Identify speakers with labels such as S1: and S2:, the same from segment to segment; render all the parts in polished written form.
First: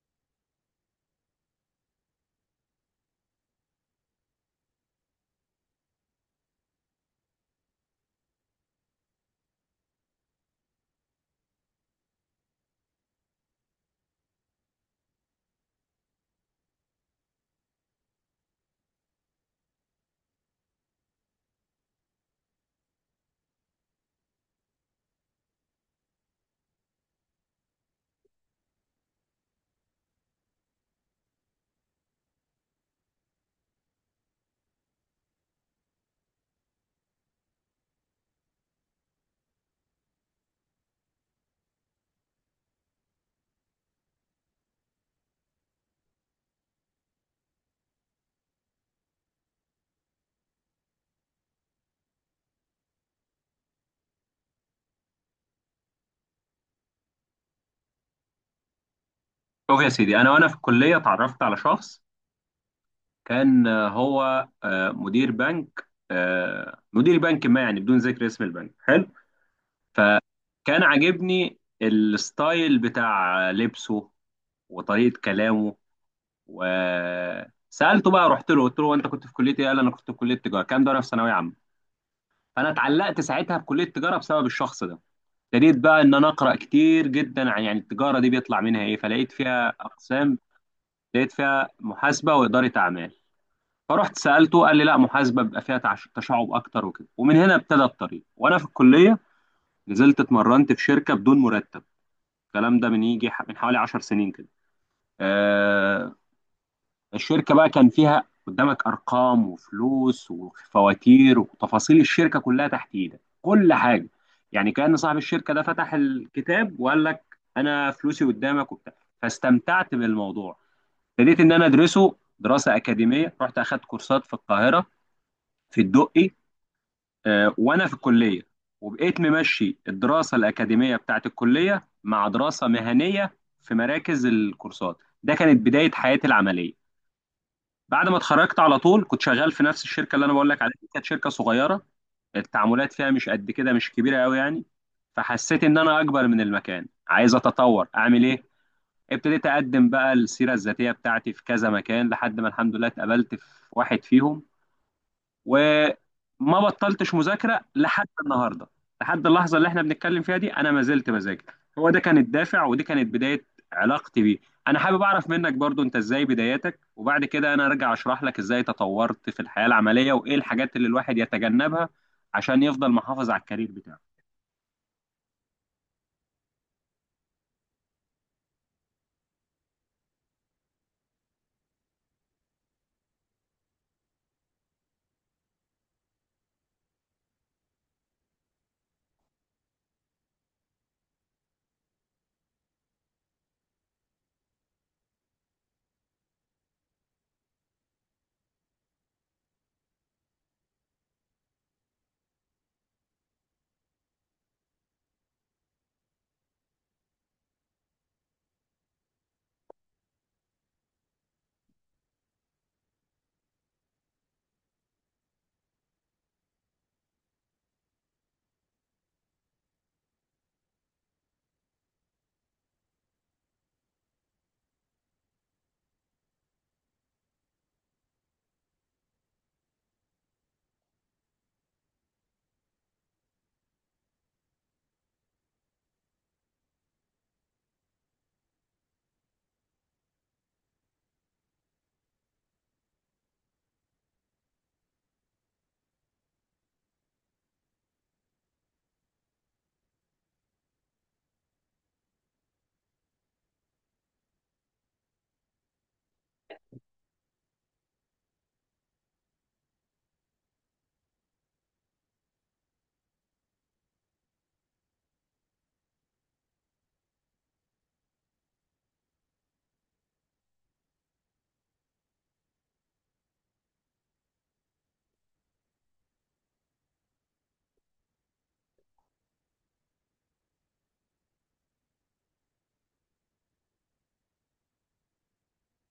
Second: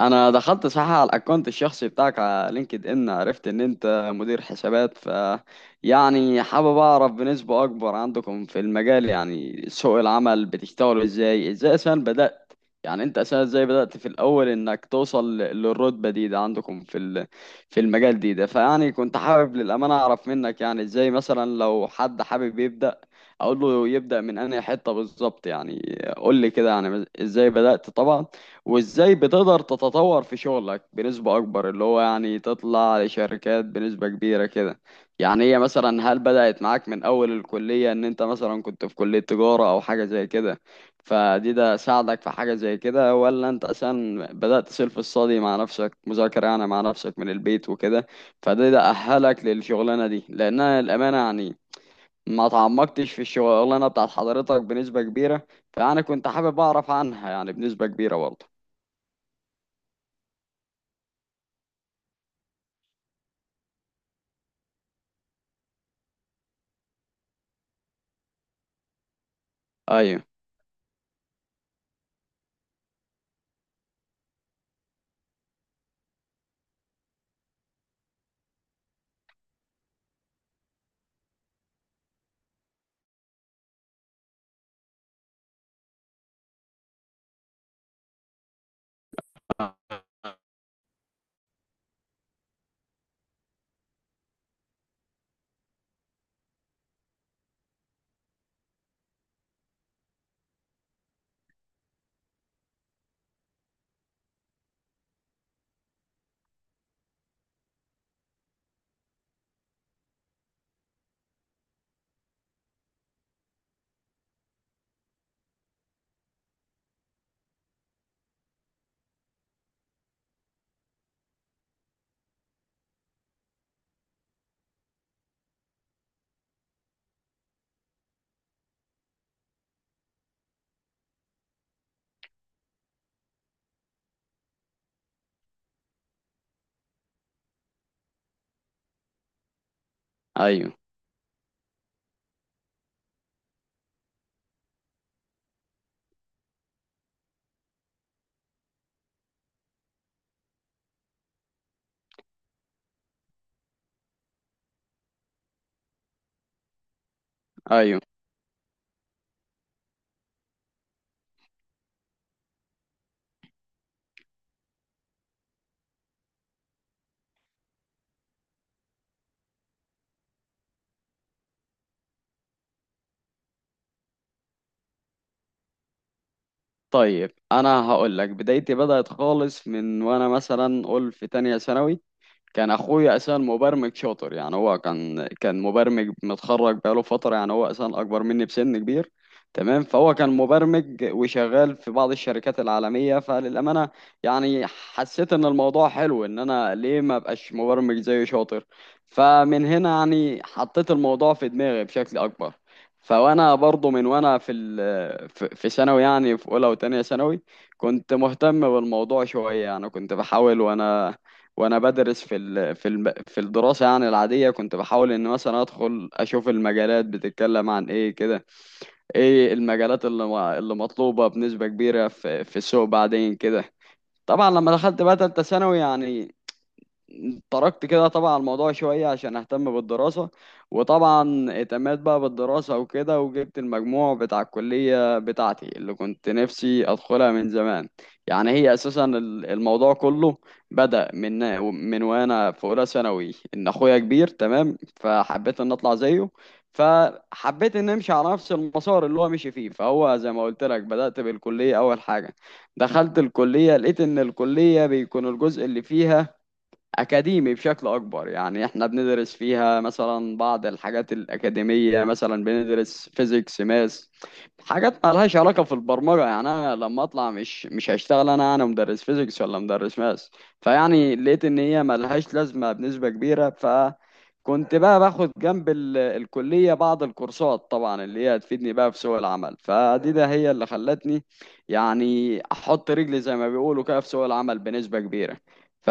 S1: انا دخلت صح على الاكونت الشخصي بتاعك على لينكد ان، عرفت ان انت مدير حسابات، ف يعني حابب اعرف بنسبة اكبر عندكم في المجال، يعني سوق العمل بتشتغلوا ازاي، ازاي اساسا بدأت في الاول انك توصل للرتبة دي، ده عندكم في المجال، دي ده فيعني كنت حابب للأمانة اعرف منك يعني ازاي مثلا لو حد حابب يبدأ اقول له يبدأ من انهي حتة بالظبط. يعني قول لي كده يعني ازاي بدأت طبعا، وازاي بتقدر تتطور في شغلك بنسبة اكبر، اللي هو يعني تطلع لشركات بنسبة كبيرة كده. يعني هي مثلا، هل بدأت معاك من اول الكلية، ان انت مثلا كنت في كلية تجارة او حاجة زي كده، فدي ده ساعدك في حاجة زي كده، ولا انت اصلا بدأت سيلف الصادي مع نفسك، مذاكرة يعني مع نفسك من البيت وكده، فده ده اهلك للشغلانة دي؟ لانها الامانة يعني ما تعمقتش في الشغلانة بتاعت حضرتك بنسبة كبيرة، فأنا كنت حابب أعرف عنها يعني بنسبة كبيرة برضه.
S2: شوف يا سيدي، انا وانا في الكليه اتعرفت على شخص. كان آه، هو آه، مدير بنك، مدير بنك ما، يعني بدون ذكر اسم البنك، حلو.
S1: ايوه.
S2: فكان عاجبني الستايل بتاع لبسه وطريقه كلامه. وسالته بقى، رحت له قلت له: انت كنت في كليه ايه؟ قال: انا كنت في كليه تجاره. كان ده وانا في ثانويه عامه. فانا اتعلقت ساعتها بكليه التجاره بسبب الشخص ده. ابتديت بقى ان انا اقرا كتير جدا عن يعني التجاره دي بيطلع منها ايه، فلقيت فيها اقسام. لقيت فيها محاسبه واداره اعمال. فرحت سالته قال لي: لا، محاسبه بيبقى فيها تشعب اكتر وكده. ومن هنا ابتدى الطريق وانا في الكليه. نزلت اتمرنت في شركه بدون مرتب. الكلام ده من يجي من حوالي 10 سنين كده. آه الشركه بقى كان فيها قدامك ارقام وفلوس وفواتير وتفاصيل الشركه كلها تحت ايدك كل حاجه. يعني كان صاحب الشركه ده فتح الكتاب وقال لك: انا فلوسي قدامك وبتاع. فاستمتعت بالموضوع. ابتديت ان انا ادرسه دراسه اكاديميه، رحت اخدت كورسات في القاهره، في الدقي، وانا في الكليه. وبقيت ممشي الدراسه الاكاديميه بتاعت الكليه مع دراسه مهنيه في مراكز الكورسات. ده كانت بدايه حياتي العمليه. بعد ما اتخرجت على طول كنت شغال في نفس الشركه اللي انا بقول لك
S1: ايوه.
S2: عليها دي، كانت شركه صغيره. التعاملات فيها مش قد كده، مش كبيره قوي يعني. فحسيت ان انا اكبر من المكان، عايز اتطور اعمل ايه. ابتديت اقدم بقى السيره الذاتيه بتاعتي في كذا مكان لحد ما الحمد لله اتقبلت في واحد فيهم. وما بطلتش مذاكره
S1: ايوه.
S2: لحد النهارده. لحد اللحظه اللي احنا بنتكلم فيها دي انا ما زلت بذاكر. هو ده كان الدافع ودي كانت بدايه علاقتي بيه. انا حابب اعرف منك برضو انت ازاي بداياتك، وبعد كده انا ارجع اشرح لك ازاي تطورت في الحياه العمليه وايه الحاجات اللي الواحد يتجنبها عشان يفضل محافظ على الكارير بتاعه.
S1: طيب انا هقول لك بدايتي، بدأت خالص من وانا مثلا قول في تانية ثانوي. كان اخويا اساسا مبرمج شاطر، يعني هو كان مبرمج متخرج بقاله فتره، يعني هو اساسا اكبر مني بسن كبير، تمام؟ فهو كان مبرمج وشغال في بعض الشركات العالميه، فللامانه يعني حسيت ان الموضوع حلو، ان انا ليه ما ابقاش مبرمج زيه شاطر. فمن هنا يعني حطيت الموضوع في دماغي بشكل اكبر. فوانا برضو من وانا في ثانوي، يعني في اولى وتانية ثانوي كنت مهتم بالموضوع شويه، يعني كنت بحاول، وانا بدرس في الدراسه يعني العاديه، كنت بحاول ان مثلا ادخل اشوف المجالات بتتكلم عن ايه كده، ايه المجالات اللي مطلوبه بنسبه كبيره في السوق بعدين كده. طبعا لما دخلت بقى تالتة ثانوي، يعني تركت كده طبعا الموضوع شوية عشان أهتم بالدراسة، وطبعا اهتميت بقى بالدراسة وكده، وجبت المجموع بتاع الكلية بتاعتي اللي كنت نفسي أدخلها من زمان. يعني هي أساسا الموضوع كله بدأ من وأنا في أولى ثانوي، إن أخويا كبير، تمام؟ فحبيت إن أطلع زيه، فحبيت إن أمشي على نفس المسار اللي هو مشي فيه. فهو زي ما قلت لك، بدأت بالكلية أول حاجة. دخلت الكلية لقيت إن الكلية بيكون الجزء اللي فيها أكاديمي بشكل أكبر، يعني إحنا بندرس فيها مثلا بعض الحاجات الأكاديمية، مثلا بندرس فيزيكس ماس، حاجات مالهاش علاقة في البرمجة، يعني أنا لما أطلع مش هشتغل. أنا مدرس فيزيكس ولا مدرس ماس؟ فيعني لقيت إن هي مالهاش لازمة بنسبة كبيرة. فكنت بقى باخد جنب الكلية بعض الكورسات، طبعا اللي هي هتفيدني بقى في سوق العمل. فدي ده هي اللي خلتني يعني أحط رجلي زي ما بيقولوا كده في سوق العمل بنسبة كبيرة. ف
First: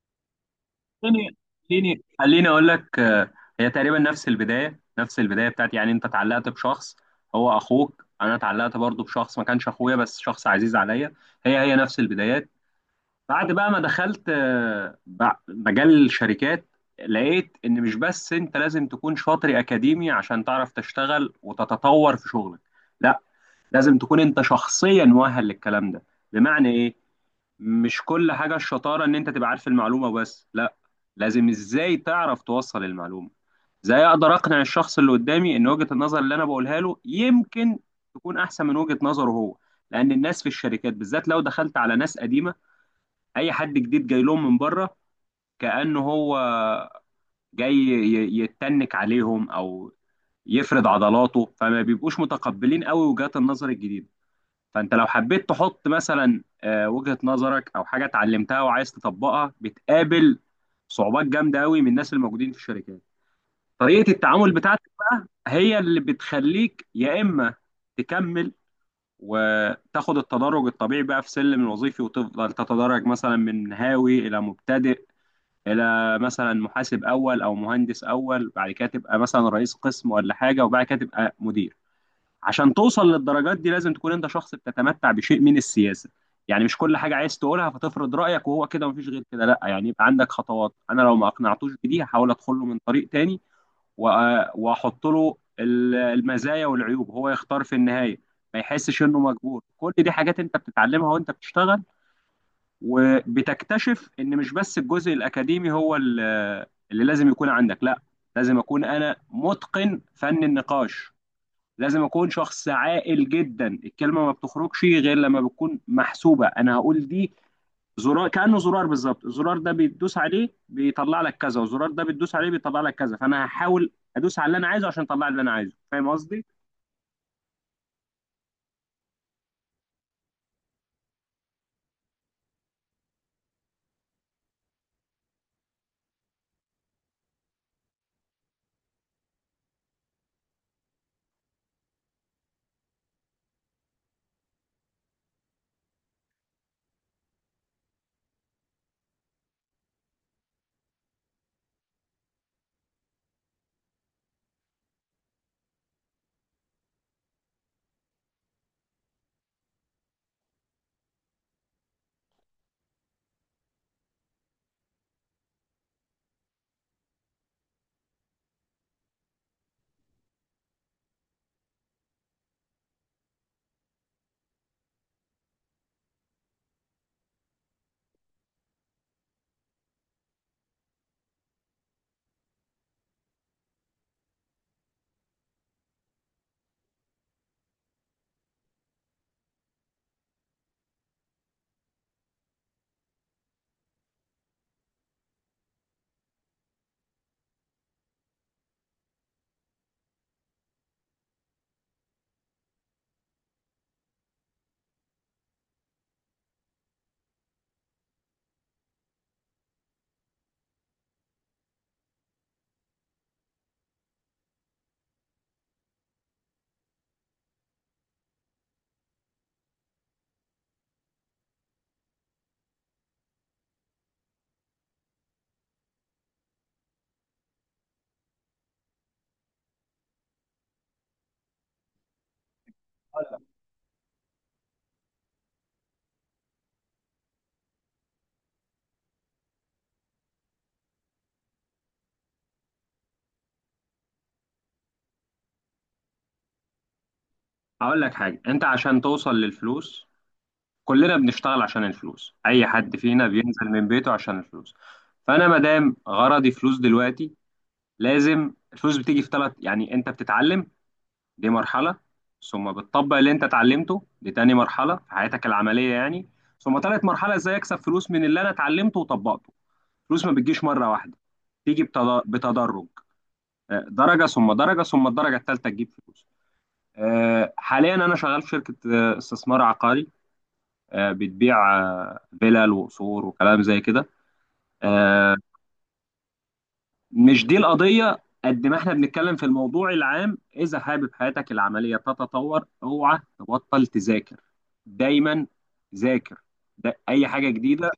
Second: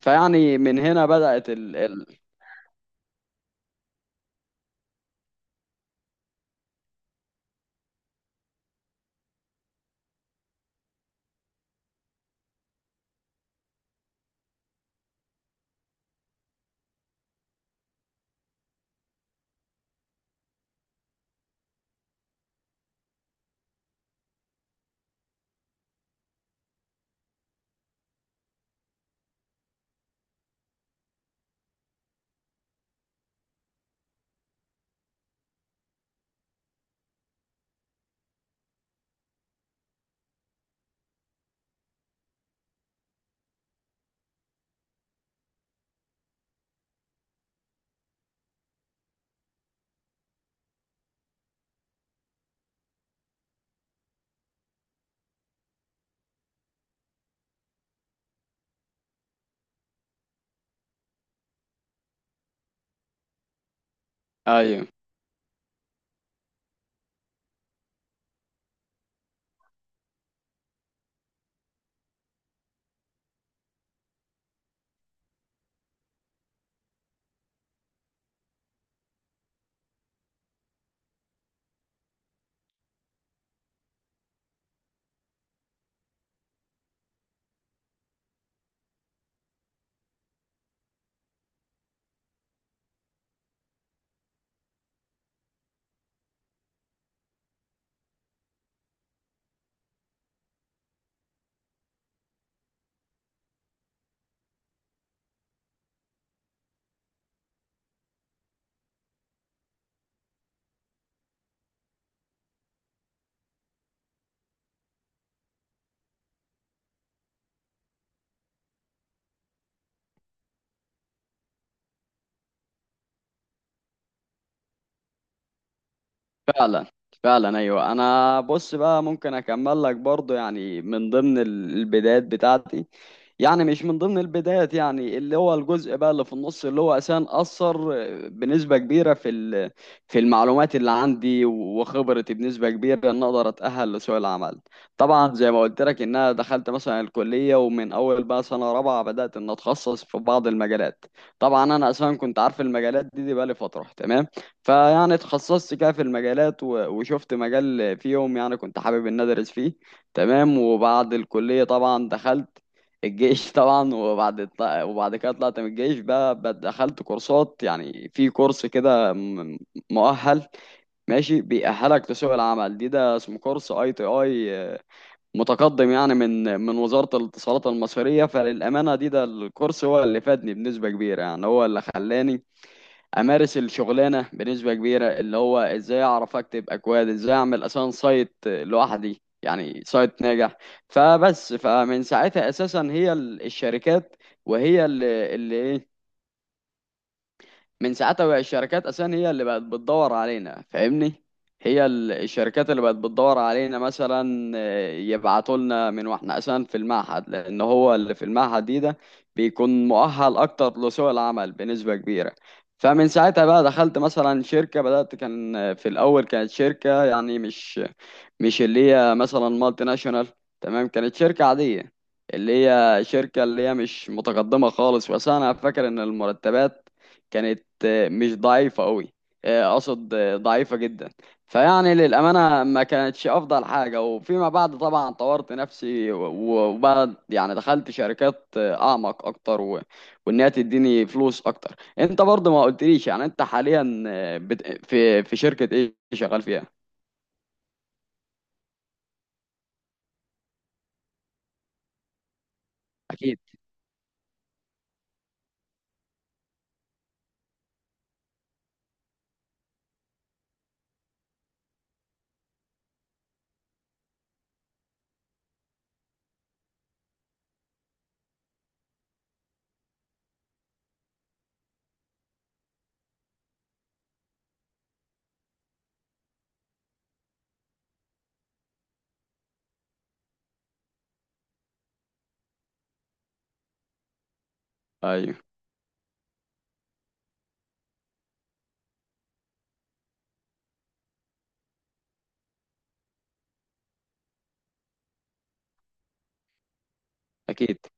S1: فيعني من هنا
S2: خليني
S1: بدأت
S2: خليني خليني اقول لك. هي تقريبا نفس البدايه بتاعتي. يعني انت اتعلقت بشخص هو اخوك، انا اتعلقت برضو بشخص ما كانش اخويا بس شخص عزيز عليا. هي نفس البدايات. بعد بقى ما دخلت مجال الشركات، لقيت ان مش بس انت لازم تكون شاطر اكاديمي عشان تعرف تشتغل وتتطور في شغلك. لا، لازم تكون انت شخصيا مؤهل للكلام ده. بمعنى ايه؟ مش كل حاجة الشطارة ان انت تبقى عارف المعلومة بس، لا، لازم ازاي تعرف توصل المعلومة. ازاي اقدر اقنع الشخص اللي قدامي ان وجهة النظر اللي انا بقولها له يمكن تكون احسن من وجهة نظره هو. لان الناس في الشركات بالذات لو دخلت على ناس قديمة، اي حد جديد جاي لهم من بره كأنه هو جاي يتنك عليهم او يفرد عضلاته، فما بيبقوش متقبلين قوي وجهات النظر الجديدة. فانت لو حبيت تحط مثلا وجهة نظرك او حاجه اتعلمتها وعايز تطبقها، بتقابل صعوبات جامده قوي من الناس الموجودين في الشركات. طريقه التعامل
S1: ايوه.
S2: بتاعتك بقى هي اللي بتخليك يا اما تكمل وتاخد التدرج الطبيعي بقى في سلم الوظيفي، وتفضل تتدرج مثلا من هاوي الى مبتدئ الى مثلا محاسب اول او مهندس اول، بعد كده تبقى مثلا رئيس قسم ولا حاجه، وبعد كده تبقى مدير. عشان توصل للدرجات دي لازم تكون انت شخص بتتمتع بشيء من السياسه. يعني مش كل حاجه عايز تقولها فتفرض رايك وهو كده ومفيش غير كده، لا، يعني يبقى عندك خطوات. انا لو ما اقنعتوش بدي، هحاول ادخل له من طريق تاني واحط له المزايا والعيوب، هو يختار في النهايه، ما يحسش انه مجبور. كل دي حاجات انت بتتعلمها وانت بتشتغل. وبتكتشف ان مش بس الجزء الاكاديمي هو اللي لازم يكون عندك. لا، لازم اكون انا متقن فن النقاش. لازم اكون شخص عاقل جدا. الكلمه ما بتخرجش غير لما بتكون محسوبه. انا هقول دي زرار، كانه زرار بالظبط. الزرار ده بتدوس عليه بيطلع لك كذا، والزرار ده بتدوس عليه بيطلع لك كذا. فانا هحاول ادوس على اللي انا عايزه عشان اطلع اللي انا عايزه. فاهم قصدي؟
S1: فعلا. فعلا، ايوه. انا بص بقى، ممكن اكمل لك برضو يعني من ضمن البدايات بتاعتي. يعني مش من ضمن البدايات، يعني اللي هو الجزء بقى اللي في النص، اللي هو اساسا اثر بنسبه كبيره في في المعلومات اللي عندي وخبرتي بنسبه كبيره، ان اقدر اتاهل لسوق العمل. طبعا زي ما قلت لك ان انا دخلت مثلا الكليه، ومن اول بقى سنه رابعه بدات ان اتخصص في بعض المجالات. طبعا انا اساسا كنت عارف المجالات دي, بقى لي فتره، تمام؟ فيعني اتخصصت كده في المجالات، وشفت مجال فيهم يعني كنت حابب ان ادرس فيه، تمام. وبعد الكليه طبعا دخلت الجيش طبعا، وبعد كده طلعت من الجيش، بقى دخلت كورسات، يعني في كورس كده مؤهل، ماشي، بيأهلك لسوق العمل. دي ده اسمه كورس اي تي اي متقدم، يعني من وزارة الاتصالات المصرية. فللأمانة دي ده الكورس هو اللي فادني بنسبة كبيرة، يعني هو اللي خلاني امارس الشغلانه بنسبه كبيره، اللي هو ازاي اعرف اكتب اكواد، ازاي اعمل اصلا سايت لوحدي، يعني سايت ناجح. فبس، فمن ساعتها اساسا هي ال- الشركات وهي اللي اللي إيه، من ساعتها بقى الشركات اساسا هي اللي بقت بتدور علينا، فاهمني؟ هي الشركات اللي بقت بتدور علينا، مثلا يبعتوا لنا من واحنا اساسا في المعهد، لان هو اللي في المعهد دي ده بيكون مؤهل اكتر لسوق العمل بنسبة كبيرة. فمن ساعتها بقى دخلت مثلا شركة، بدأت كان في الأول كانت شركة يعني مش اللي هي مثلا مالتي ناشونال، تمام؟ كانت شركة عادية، اللي هي شركة اللي هي مش متقدمة خالص. بس أنا فاكر إن المرتبات كانت مش ضعيفة قوي، اقصد ضعيفة جدا. فيعني للأمانة ما كانتش أفضل حاجة. وفيما بعد طبعا طورت نفسي وبعد يعني دخلت شركات أعمق أكتر، وإنها تديني فلوس أكتر. أنت برضه ما قلتليش يعني أنت حاليا آه، بت... في في شركة إيه شغال فيها؟
S2: هقول لك حاجه. انت عشان توصل للفلوس، كلنا بنشتغل عشان الفلوس، اي حد فينا
S1: أكيد.
S2: بينزل من بيته عشان الفلوس. فانا ما دام غرضي فلوس دلوقتي، لازم الفلوس بتيجي في ثلاث. يعني انت بتتعلم، دي مرحلة. ثم بتطبق اللي انت اتعلمته، دي تاني مرحلة في حياتك العملية يعني. ثم تالت مرحلة ازاي اكسب فلوس من اللي انا اتعلمته وطبقته. الفلوس ما بتجيش مرة واحدة، تيجي بتدرج. درجة ثم درجة ثم الدرجة التالتة تجيب فلوس. حاليا انا شغال في شركة استثمار عقاري. بتبيع فيلل وقصور وكلام زي كده. آه،
S1: أيوه.
S2: مش دي القضية. قد ما احنا بنتكلم في الموضوع العام، إذا حابب حياتك العملية تتطور اوعى تبطل تذاكر. دايما ذاكر، ده أي حاجة
S1: أكيد.
S2: جديدة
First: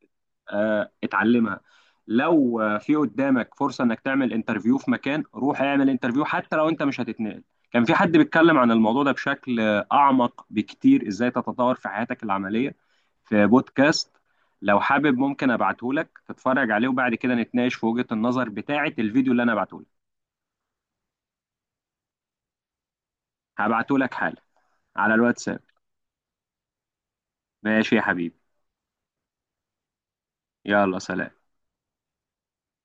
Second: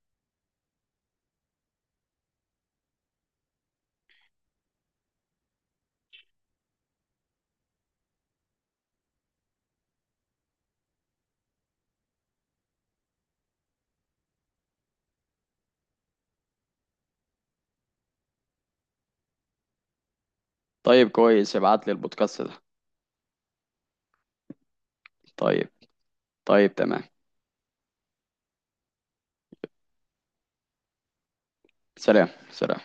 S2: اتعلمها. لو في قدامك فرصة انك تعمل انترفيو في مكان روح اعمل انترفيو حتى لو انت مش هتتنقل. كان في حد بيتكلم عن الموضوع ده بشكل اعمق بكتير ازاي تتطور في حياتك العملية في بودكاست. لو حابب ممكن ابعته لك تتفرج عليه وبعد كده نتناقش في وجهة النظر بتاعة الفيديو اللي انا بعته لك.
S1: طيب كويس، ابعت لي البودكاست ده.
S2: هبعته لك حالا على الواتساب.
S1: طيب. طيب تمام.
S2: ماشي يا حبيبي. يلا سلام.
S1: سلام سلام.